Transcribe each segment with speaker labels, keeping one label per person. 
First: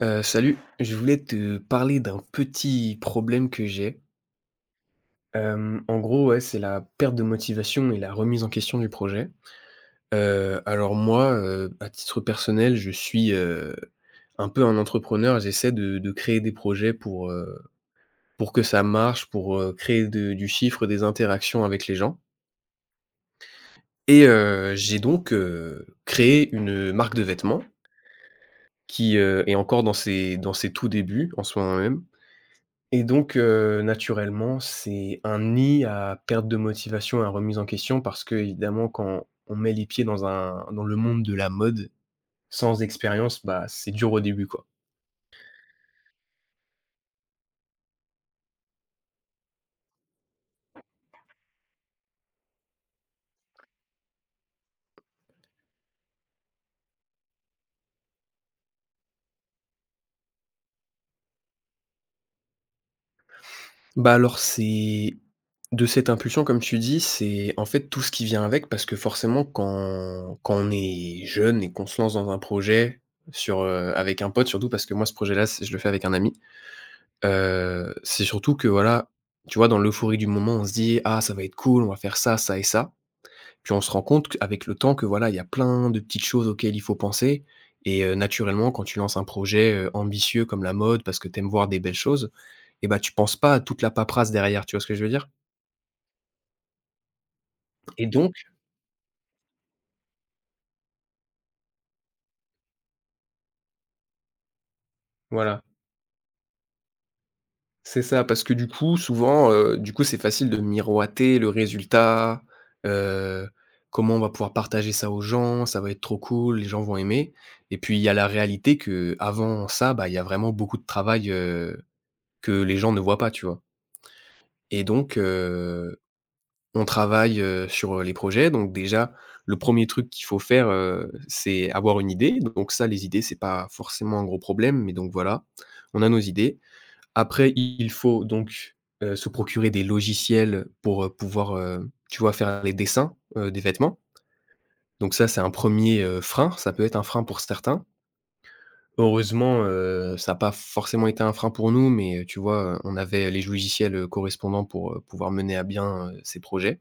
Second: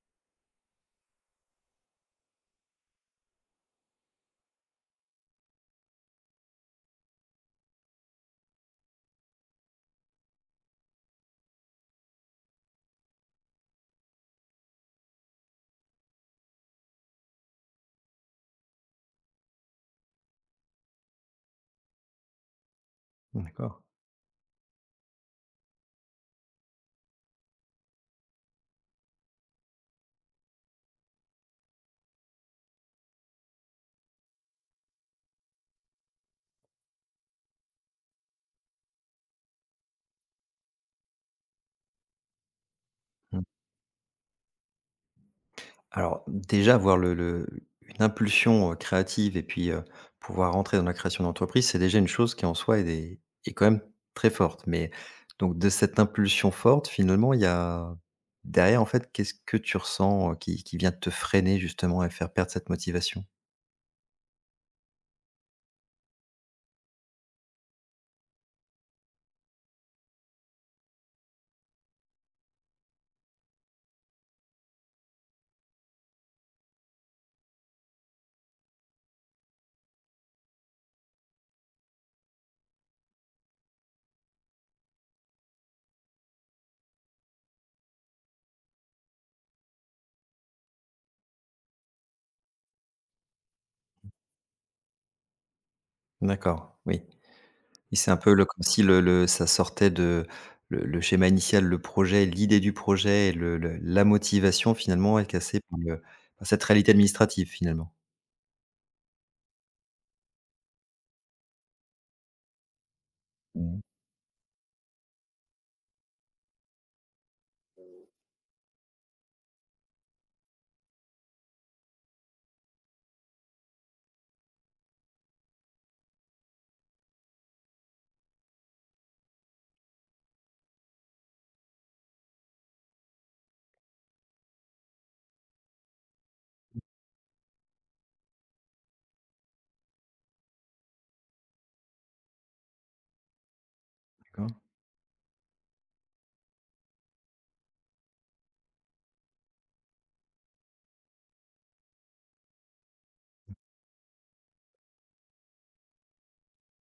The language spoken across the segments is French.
Speaker 1: Salut, je voulais te parler d'un petit problème que j'ai. En gros, ouais, c'est la perte de motivation et la remise en question du projet. Alors moi, à titre personnel, je suis, un peu un entrepreneur. J'essaie de créer des projets pour que ça marche, pour, créer de du chiffre, des interactions avec les gens
Speaker 2: D'accord.
Speaker 1: et j'ai donc, créé une marque de vêtements qui, est encore dans ses tout débuts en soi même. Et donc, naturellement, c'est un nid à perte de motivation et à remise en question parce qu'évidemment, quand on met les pieds dans un dans le monde de la mode, sans
Speaker 2: Mmh.
Speaker 1: expérience, bah, c'est dur au début, quoi.
Speaker 2: Alors déjà avoir le une impulsion, créative et puis, pouvoir rentrer dans la création d'entreprise, c'est déjà une chose qui en soi est quand même très forte. Mais donc de cette impulsion forte finalement il y a derrière en fait qu'est-ce que tu ressens, qui vient te freiner justement et faire perdre cette motivation?
Speaker 1: Bah, alors, c'est de cette impulsion, comme tu dis, c'est, en fait, tout ce qui vient avec parce que forcément, quand on est jeune et qu'on se lance dans un projet sur, avec un pote, surtout parce que moi, ce projet-là, c'est je le fais avec un ami. C'est surtout que voilà, tu vois, dans l'euphorie du moment, on se dit: «Ah, ça va être cool, on va faire ça, ça et ça». Puis on se rend compte qu'avec le temps que voilà, il y a plein de petites choses auxquelles il faut penser et naturellement quand tu lances un projet, ambitieux comme la mode parce que tu aimes voir des belles choses et bah, tu penses pas à toute la paperasse derrière, tu vois ce que je veux dire?
Speaker 2: D'accord, oui. Oui
Speaker 1: Et
Speaker 2: c'est un
Speaker 1: donc
Speaker 2: peu le comme si le ça sortait de le schéma initial, le projet, l'idée du projet et le la motivation finalement est cassée
Speaker 1: voilà.
Speaker 2: par le, par cette réalité administrative finalement.
Speaker 1: C'est ça, parce que du coup, souvent, du coup, c'est facile de miroiter le résultat, heu,
Speaker 2: Mmh,
Speaker 1: comment on va pouvoir partager ça aux gens, ça va être trop cool, les gens vont aimer et puis il y a la réalité que avant ça, bah, il y a vraiment beaucoup de travail, que les gens ne voient pas, tu vois? Et donc on travaille, sur les projets donc déjà, le premier truc qu'il faut faire, c'est avoir une idée. Donc ça, les idées, c'est pas forcément un gros problème, mais donc voilà, on a nos idées. Après, il faut donc, se procurer des logiciels pour, pouvoir, tu vois, faire les dessins, des vêtements.
Speaker 2: d'accord.
Speaker 1: Donc ça, c'est un premier er frein, ça peut être un frein pour certains. Heureusement, ça n'a pas forcément été un frein pour nous, mais, tu vois, on avait les logiciels, correspondants pour, pouvoir mener à bien, ces projets.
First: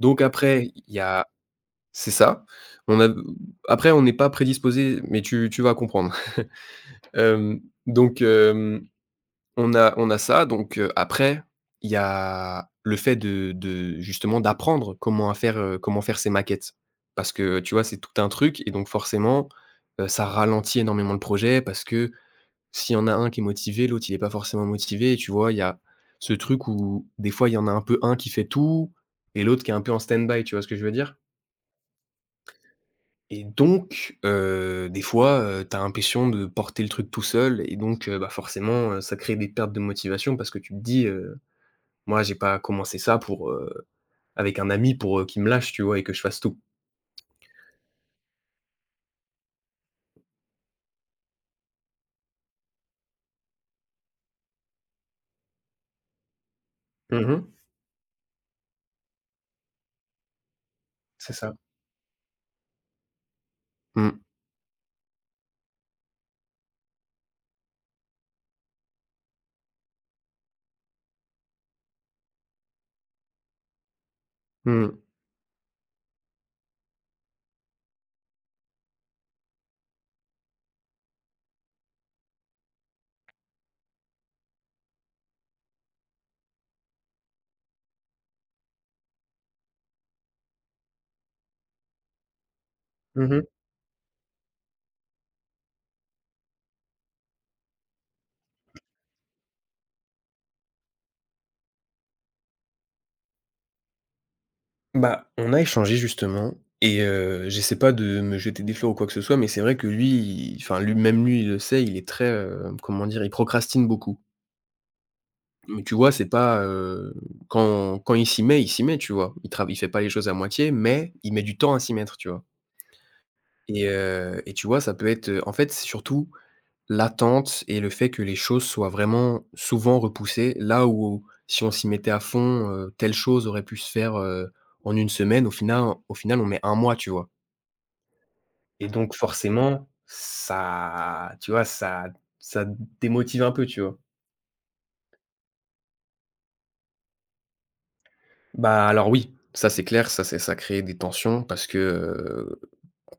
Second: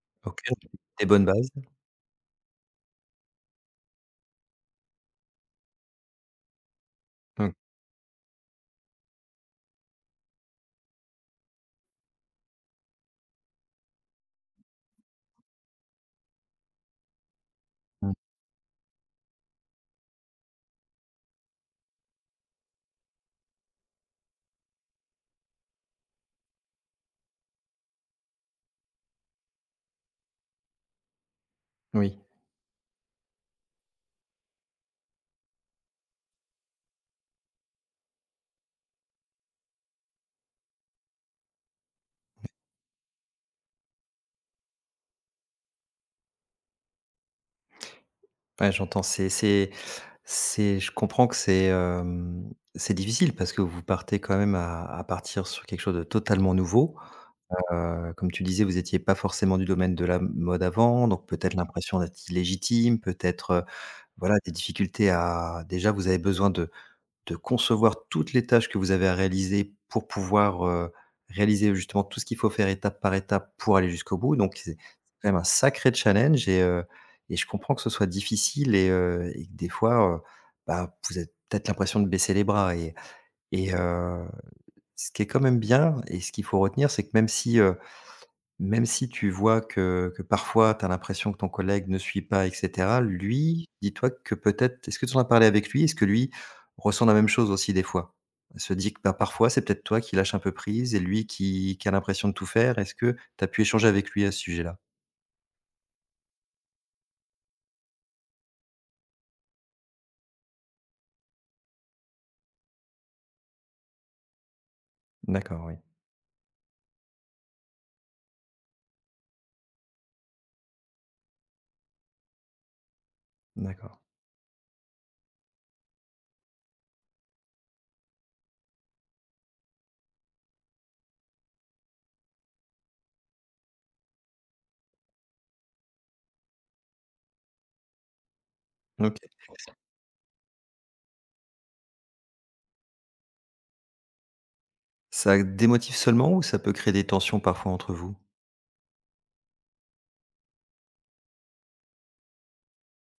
Speaker 1: Donc
Speaker 2: OK,
Speaker 1: après, il y
Speaker 2: des bonnes
Speaker 1: a
Speaker 2: bases.
Speaker 1: c'est ça. On a après on n'est pas prédisposés, mais tu vas comprendre.
Speaker 2: Mmh,
Speaker 1: Hem, donc hem On a ça donc après, il y a le fait de justement d'apprendre comment faire ses maquettes. Parce que, tu vois, c'est tout
Speaker 2: mmh,
Speaker 1: un truc et donc forcément, ça ralentit énormément le projet parce que s'il y en a un qui est motivé, l'autre il est pas forcément motivé. Et tu vois? Il y a ce truc où des fois, il y en a un qui fait tout et l'autre qui est un peu en stand-by, tu vois ce que je veux dire?
Speaker 2: oui.
Speaker 1: Et donc des fois, tu as l'impression de porter le truc tout seul et donc bah, forcément, ça crée des pertes de motivation parce que tu te dis, moi, j'ai pas commencé ça pour, avec un ami pour, qu'il me lâche, tu vois? Et que je fasse tout.
Speaker 2: Ouais, j'entends. C'est, je comprends que c'est, c'est difficile parce que vous partez quand même à partir sur quelque chose de totalement nouveau.
Speaker 1: Mmh.
Speaker 2: Comme tu disais, vous étiez pas forcément du domaine de la mode avant, donc
Speaker 1: C'est ça.
Speaker 2: peut-être l'impression d'être illégitime, peut-être,
Speaker 1: Mmh.
Speaker 2: voilà, des difficultés à déjà vous avez besoin de concevoir toutes les tâches que vous avez à réaliser pour pouvoir, réaliser justement tout ce qu'il faut faire étape par étape pour aller jusqu'au bout. Donc c'est
Speaker 1: Mmh.
Speaker 2: quand même un sacré challenge et je comprends que ce soit difficile et que des fois, bah, vous avez peut-être l'impression de baisser les bras et ce qui est quand même bien et ce qu'il faut retenir, c'est que même si tu vois que parfois tu as l'impression que ton collègue ne suit pas et cetera,
Speaker 1: Mmh.
Speaker 2: lui, dis-toi que peut-être est-ce que tu en as parlé avec lui? Est-ce que lui ressent la même chose aussi des fois? Il se dit que, bah, parfois c'est peut-être toi qui lâches un peu prise et lui qui a l'impression de tout faire. Est-ce que tu as pu échanger avec lui à ce sujet-là?
Speaker 1: Bah, on a échangé justement et j'essaie pas de me jeter des fleurs ou quoi que ce soit, mais c'est vrai que lui, il enfin lui même lui, il le sait, il est très, comment dire? Il procrastine beaucoup.
Speaker 2: D'accord, oui,
Speaker 1: Mais tu vois, c'est pas, quand il s'y met, tu vois? Il fait pas les choses à moitié, mais il met du temps à s'y mettre, tu vois?
Speaker 2: d'accord.
Speaker 1: Et tu vois, ça peut être, en fait, c'est surtout l'attente et le fait que les choses soient vraiment souvent repoussées, là où si on s'y mettait à fond, telle chose aurait pu se faire, en une semaine, au final on met un mois, tu vois? Et donc
Speaker 2: OK.
Speaker 1: forcément, ça tu vois, ça démotive un peu, tu vois?
Speaker 2: Ça démotive seulement ou ça peut créer des tensions parfois entre vous?
Speaker 1: Bah, alors oui, ça c'est clair, ça crée des tensions parce que,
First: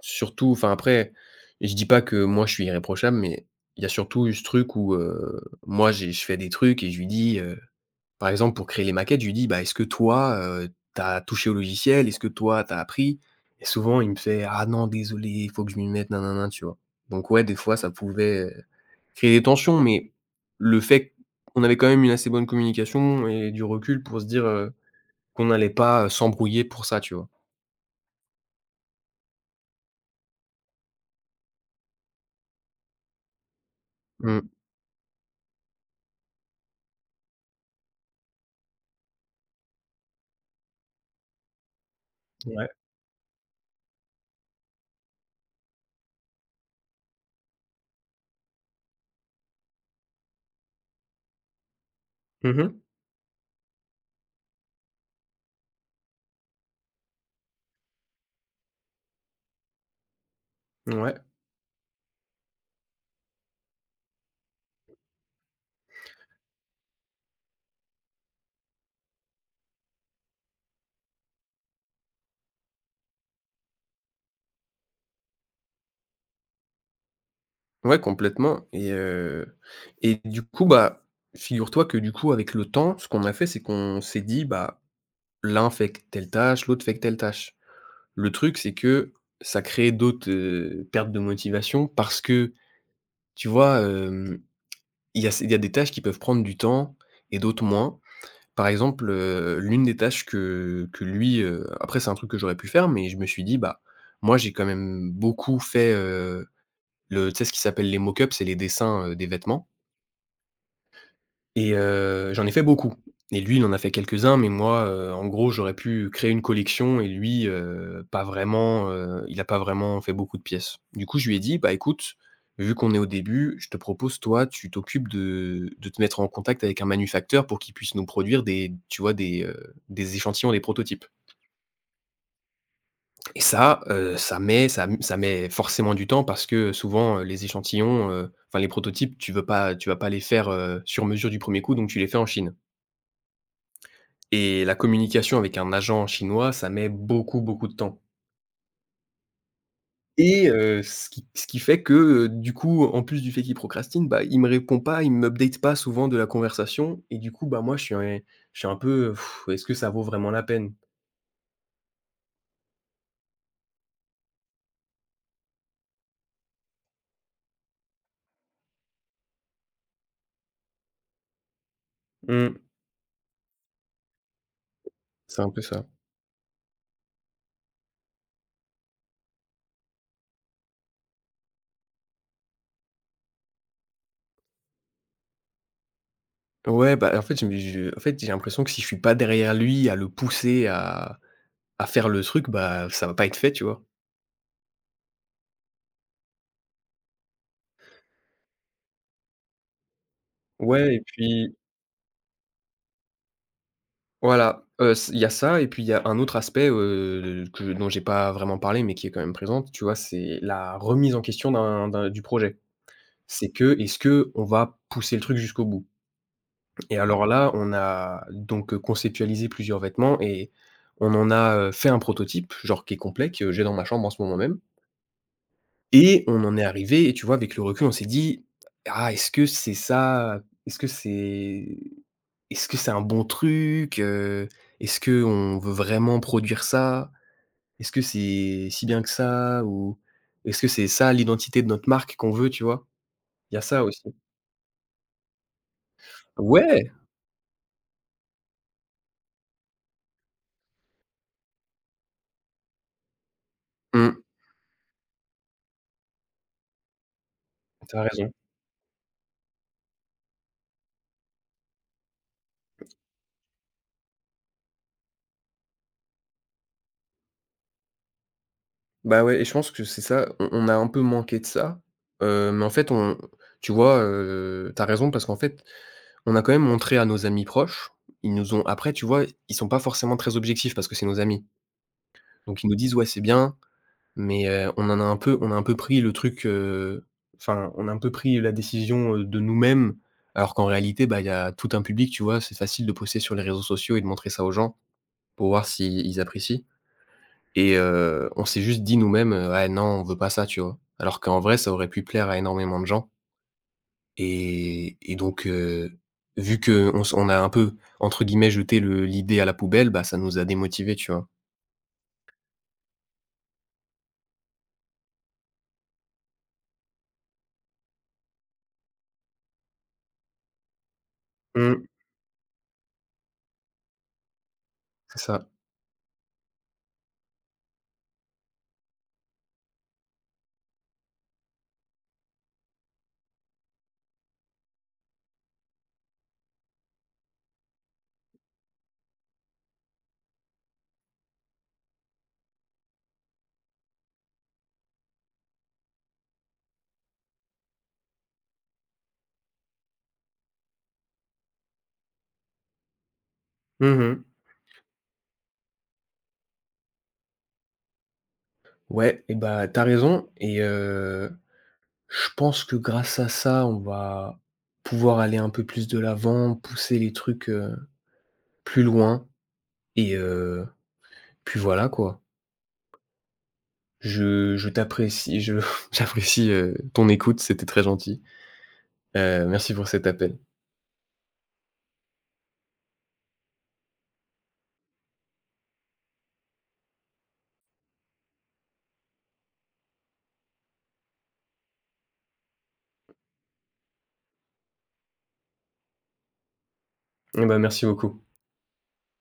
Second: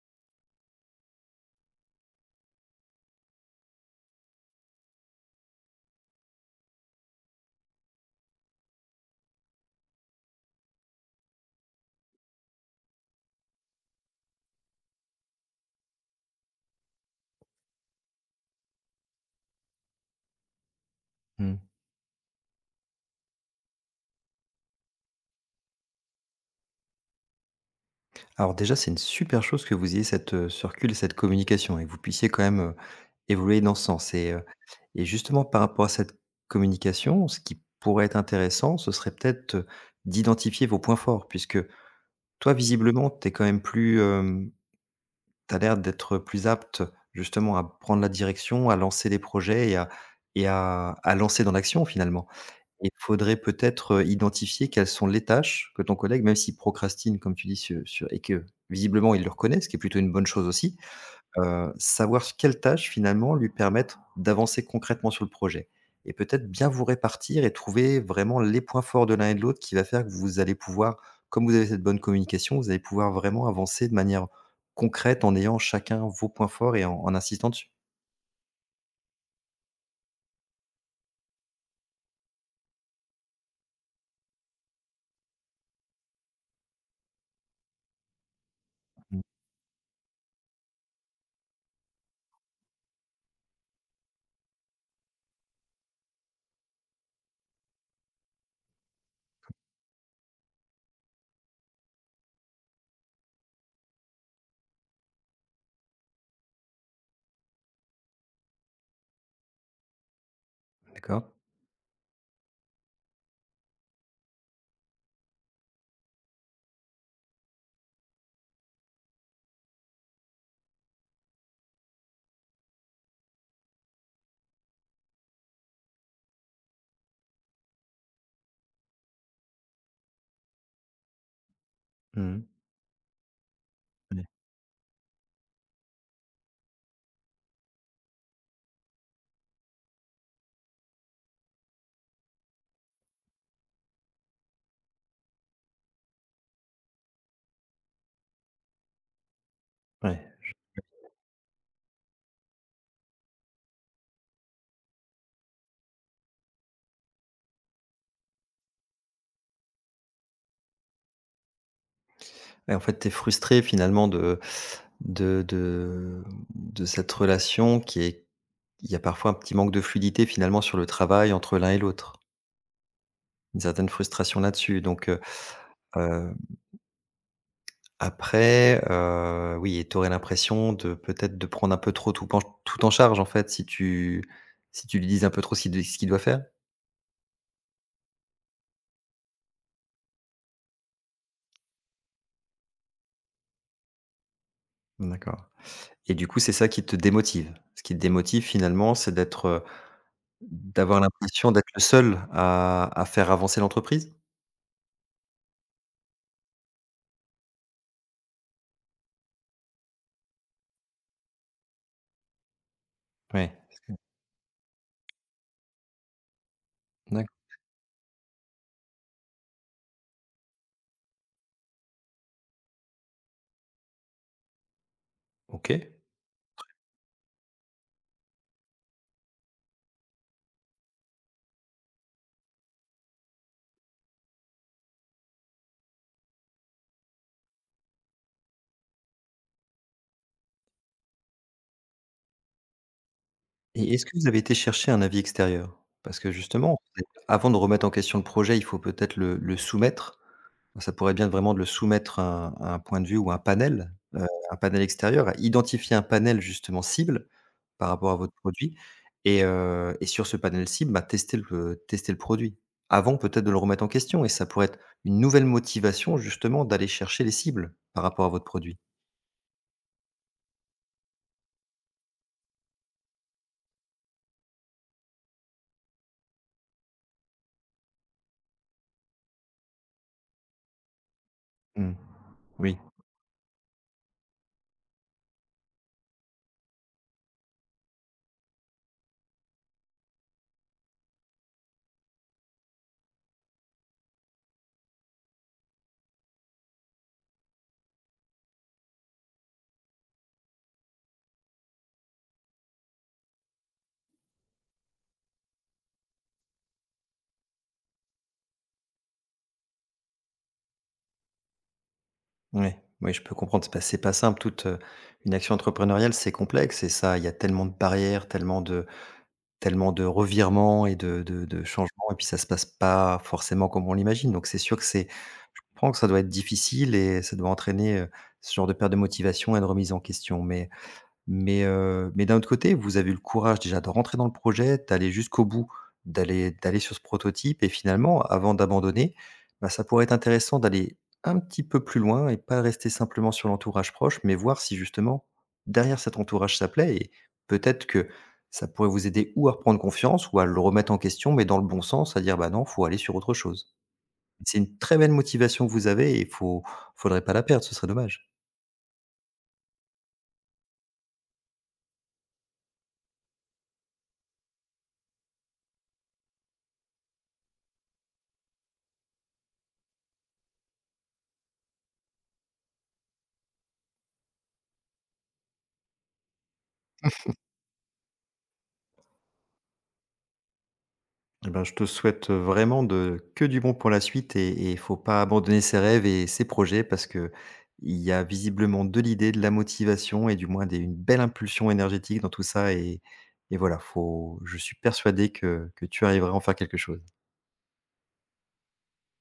Speaker 1: surtout enfin après, je dis pas que moi je suis irréprochable, mais il y a surtout eu ce truc où, moi j'ai je fais des trucs et je lui dis, par exemple, pour créer les maquettes, je lui dis: «Bah, est-ce que toi, tu touché au logiciel? Est-ce que toi, t'as appris?» Et souvent il me fait: «Ah non, désolé, il faut que je m'y mette, nanana», tu vois? Donc ouais, des fois, ça pouvait, créer des tensions, mais le fait
Speaker 2: Mmh.
Speaker 1: qu'on avait quand même une assez bonne communication et du recul pour se dire, qu'on n'allait pas, s'embrouiller pour ça, tu vois?
Speaker 2: Alors déjà, c'est une super chose que vous ayez cette, ce recul et cette communication et que vous puissiez quand même, évoluer dans ce sens
Speaker 1: Mmh.
Speaker 2: et justement par rapport à cette communication, ce qui pourrait être intéressant, ce serait peut-être, d'identifier vos points forts puisque toi,
Speaker 1: Ouais.
Speaker 2: visiblement, tu es quand même plus, tu as l'air d'être plus apte justement à prendre la direction, à lancer des projets et à lancer dans l'action finalement.
Speaker 1: Mmh.
Speaker 2: Il faudrait peut-être, identifier quelles sont les tâches que ton collègue, même s'il procrastine comme tu dis sur et que visiblement il le reconnaît, ce qui est plutôt une bonne chose aussi,
Speaker 1: Ouais.
Speaker 2: savoir s quelles tâches finalement lui permettent d'avancer concrètement sur le projet et peut-être bien vous répartir et trouver vraiment les points forts de l'un et de l'autre qui va faire que vous allez pouvoir, comme vous avez cette bonne communication, vous allez pouvoir vraiment avancer de manière concrète en ayant chacun vos points forts et en en insistant dessus.
Speaker 1: Ouais, complètement et du coup, bah, figure-toi que du coup, avec le temps, ce qu'on a fait, c'est qu'on s'est dit: «Bah, l'un fait q telle tâche, l'autre fait que telle tâche». Le truc, c'est que
Speaker 2: Mmh,
Speaker 1: ça crée d'autres, pertes de motivation parce que, tu vois, il y a des tâches qui peuvent prendre du temps et d'autres moins. Par exemple, l'une des tâches que lui, après c'est un truc que j'aurais pu faire, mais je me suis dit: «Bah, moi j'ai quand même beaucoup fait, le» tu sais ce qui s'appelle les mock-ups, c'est les dessins, des vêtements.
Speaker 2: d'accord.
Speaker 1: Et j'en ai fait beaucoup et lui, il en a fait quelques-uns, mais moi, en gros, j'aurais pu créer une collection et lui, pas vraiment, il n'a pas vraiment fait beaucoup de pièces. Du coup, je lui ai dit: «Bah, écoute, vu qu'on est au début, je te propose, toi, tu t'occupes de te mettre en contact avec un manufacteur pour qu'il puisse nous produire des tu vois, des échantillons, des prototypes».
Speaker 2: Mmh.
Speaker 1: Et ça,
Speaker 2: Ouais,
Speaker 1: ça met forcément du temps parce que souvent, les échantillons, enfin les prototypes, tu vas pas les faire, sur mesure du premier coup, donc tu les fais en Chine. Et la communication avec un agent chinois, ça met beaucoup, beaucoup de temps.
Speaker 2: ouais.
Speaker 1: Et ce qui fait que, du coup, en plus du fait qu'il procrastine, bah, il me répond pas, il m'update pas souvent de la conversation et du coup, bah, moi, je suis un peu, est-ce que ça vaut vraiment la peine?
Speaker 2: Et en fait, tu es frustré finalement de de cette relation qui est il y a parfois un petit manque de fluidité finalement sur le travail entre l'un et l'autre.
Speaker 1: Mmh,
Speaker 2: Une certaine frustration là-dessus donc,
Speaker 1: c'est un peu ça.
Speaker 2: heu, après, oui et tu aurais l'impression de peut-être de prendre un peu trop tout penche tout en charge en fait si tu si tu lui dis un peu trop ce qu'il doit faire?
Speaker 1: Ouais, bah, en fait, je me je en fait, j'ai l'impression que si je suis pas derrière lui à le pousser à faire le truc, bah, ça va pas être fait, tu vois?
Speaker 2: D'accord et du coup, c'est ça qui te démotive? Ce qui te démotive finalement, c'est d'être,
Speaker 1: Ouais
Speaker 2: d'avoir
Speaker 1: et
Speaker 2: l'impression
Speaker 1: puis
Speaker 2: d'être le seul à faire avancer l'entreprise?
Speaker 1: voilà, c il y a ça et puis il y a un autre aspect, que dont j'ai pas vraiment parlé, mais qui est quand même présente, tu vois? C'est la remise en question d'un du projet. C'est
Speaker 2: Oui.
Speaker 1: que, est-ce que on va pousser le truc jusqu'au bout? Et alors
Speaker 2: D'accord.
Speaker 1: là, on a donc, conceptualisé plusieurs vêtements et on en a, fait un prototype, genre qui est complet, que j'ai dans ma chambre en ce moment même.
Speaker 2: OK
Speaker 1: Et on en est arrivé et tu vois, avec le recul, on s'est dit: «Ah, est-ce que c'est ça? Est-ce que c'est Est-ce que c'est un bon truc, heu? Est-ce que on veut vraiment produire ça? Est-ce que c'est si bien que ça? Ou est-ce que c'est ça l'identité de notre marque qu'on veut?» Tu vois? Il y a ça
Speaker 2: et est-ce que
Speaker 1: aussi.
Speaker 2: vous avez été chercher un avis extérieur? Parce que justement,
Speaker 1: Ouais!
Speaker 2: avant de remettre en question le projet, il faut peut-être le soumettre. Ça pourrait bien être vraiment de le soumettre à un point de vue ou
Speaker 1: Mmh,
Speaker 2: un panel extérieur, à identifier un panel justement cible par
Speaker 1: tu
Speaker 2: rapport à
Speaker 1: raison.
Speaker 2: votre produit et sur ce panel cible, bah, tester le produit. Avant peut-être de le remettre en question et ça pourrait être une nouvelle motivation justement d'aller chercher les cibles par rapport à votre produit.
Speaker 1: Bah, ouais et je pense que c'est ça, on a un peu manqué de ça, mais en fait, on tu vois, tu raison parce qu'en fait on a quand même montré à nos amis proches, ils nous ont après tu vois, ils sont pas forcément très objectifs parce que c'est nos amis.
Speaker 2: Mmh,
Speaker 1: Donc ils nous
Speaker 2: oui.
Speaker 1: disent: «Ouais, c'est bien», mais on a un peu pris le truc, enfin, on a un peu pris la décision, de nous-mêmes, alors qu'en réalité, bah, il y a tout un public, tu vois? C'est facile de poster sur les réseaux sociaux et de montrer ça aux gens pour voir s'ils apprécient et on s'est juste dit nous-mêmes, «Ouais, non, on veut pas ça», tu vois? Alors qu'en vrai, ça aurait pu plaire à énormément de gens. Et donc, vu qu'on s on a un peu, entre guillemets, «jeté le l'idée à la poubelle», bah, ça nous a démotivés, tu vois?
Speaker 2: Ouais, oui, je peux comprendre. C'est pas simple. Toute, une action entrepreneuriale, c'est complexe et ça, il y a tellement de barrières, tellement de revirements et de
Speaker 1: Mmh,
Speaker 2: changements et puis ça se passe pas forcément comme on l'imagine. Donc c'est sûr que c'est
Speaker 1: c'est ça.
Speaker 2: je comprends que ça doit être difficile et ça doit entraîner, ce genre de perte de motivation et de remise en question. Mais d'un autre côté, vous avez eu le courage déjà de rentrer dans le projet, d'aller jusqu'au bout, d'aller d'aller sur ce prototype et finalement, avant d'abandonner, bah, ça pourrait être intéressant d'aller un petit peu plus loin et pas rester simplement sur l'entourage proche, mais voir si justement derrière cet entourage ça plaît et peut-être que ça pourrait vous aider ou à reprendre confiance ou à le remettre en question, mais dans le bon sens, à dire: «Bah, non, faut aller sur autre chose».
Speaker 1: Mmh.
Speaker 2: C'est une très belle motivation que vous avez et il faudrait pas la perdre, ce serait dommage.
Speaker 1: Ouais et bah, t'as raison et je pense que grâce à ça, on va pouvoir aller un peu plus de l'avant, pousser les trucs, plus loin et puis voilà, quoi. Je t'apprécie, je j'apprécie, ton écoute, c'était très gentil. Merci pour cet appel.
Speaker 2: Eh ben, je te souhaite vraiment de que du bon pour la suite et il faut pas abandonner ses rêves et ses projets parce que il y a visiblement de l'idée, de la motivation et du moins des une belle impulsion énergétique dans tout ça et voilà, faut je suis persuadé que tu arriveras à en faire quelque chose.
Speaker 1: Eh bah, merci beaucoup.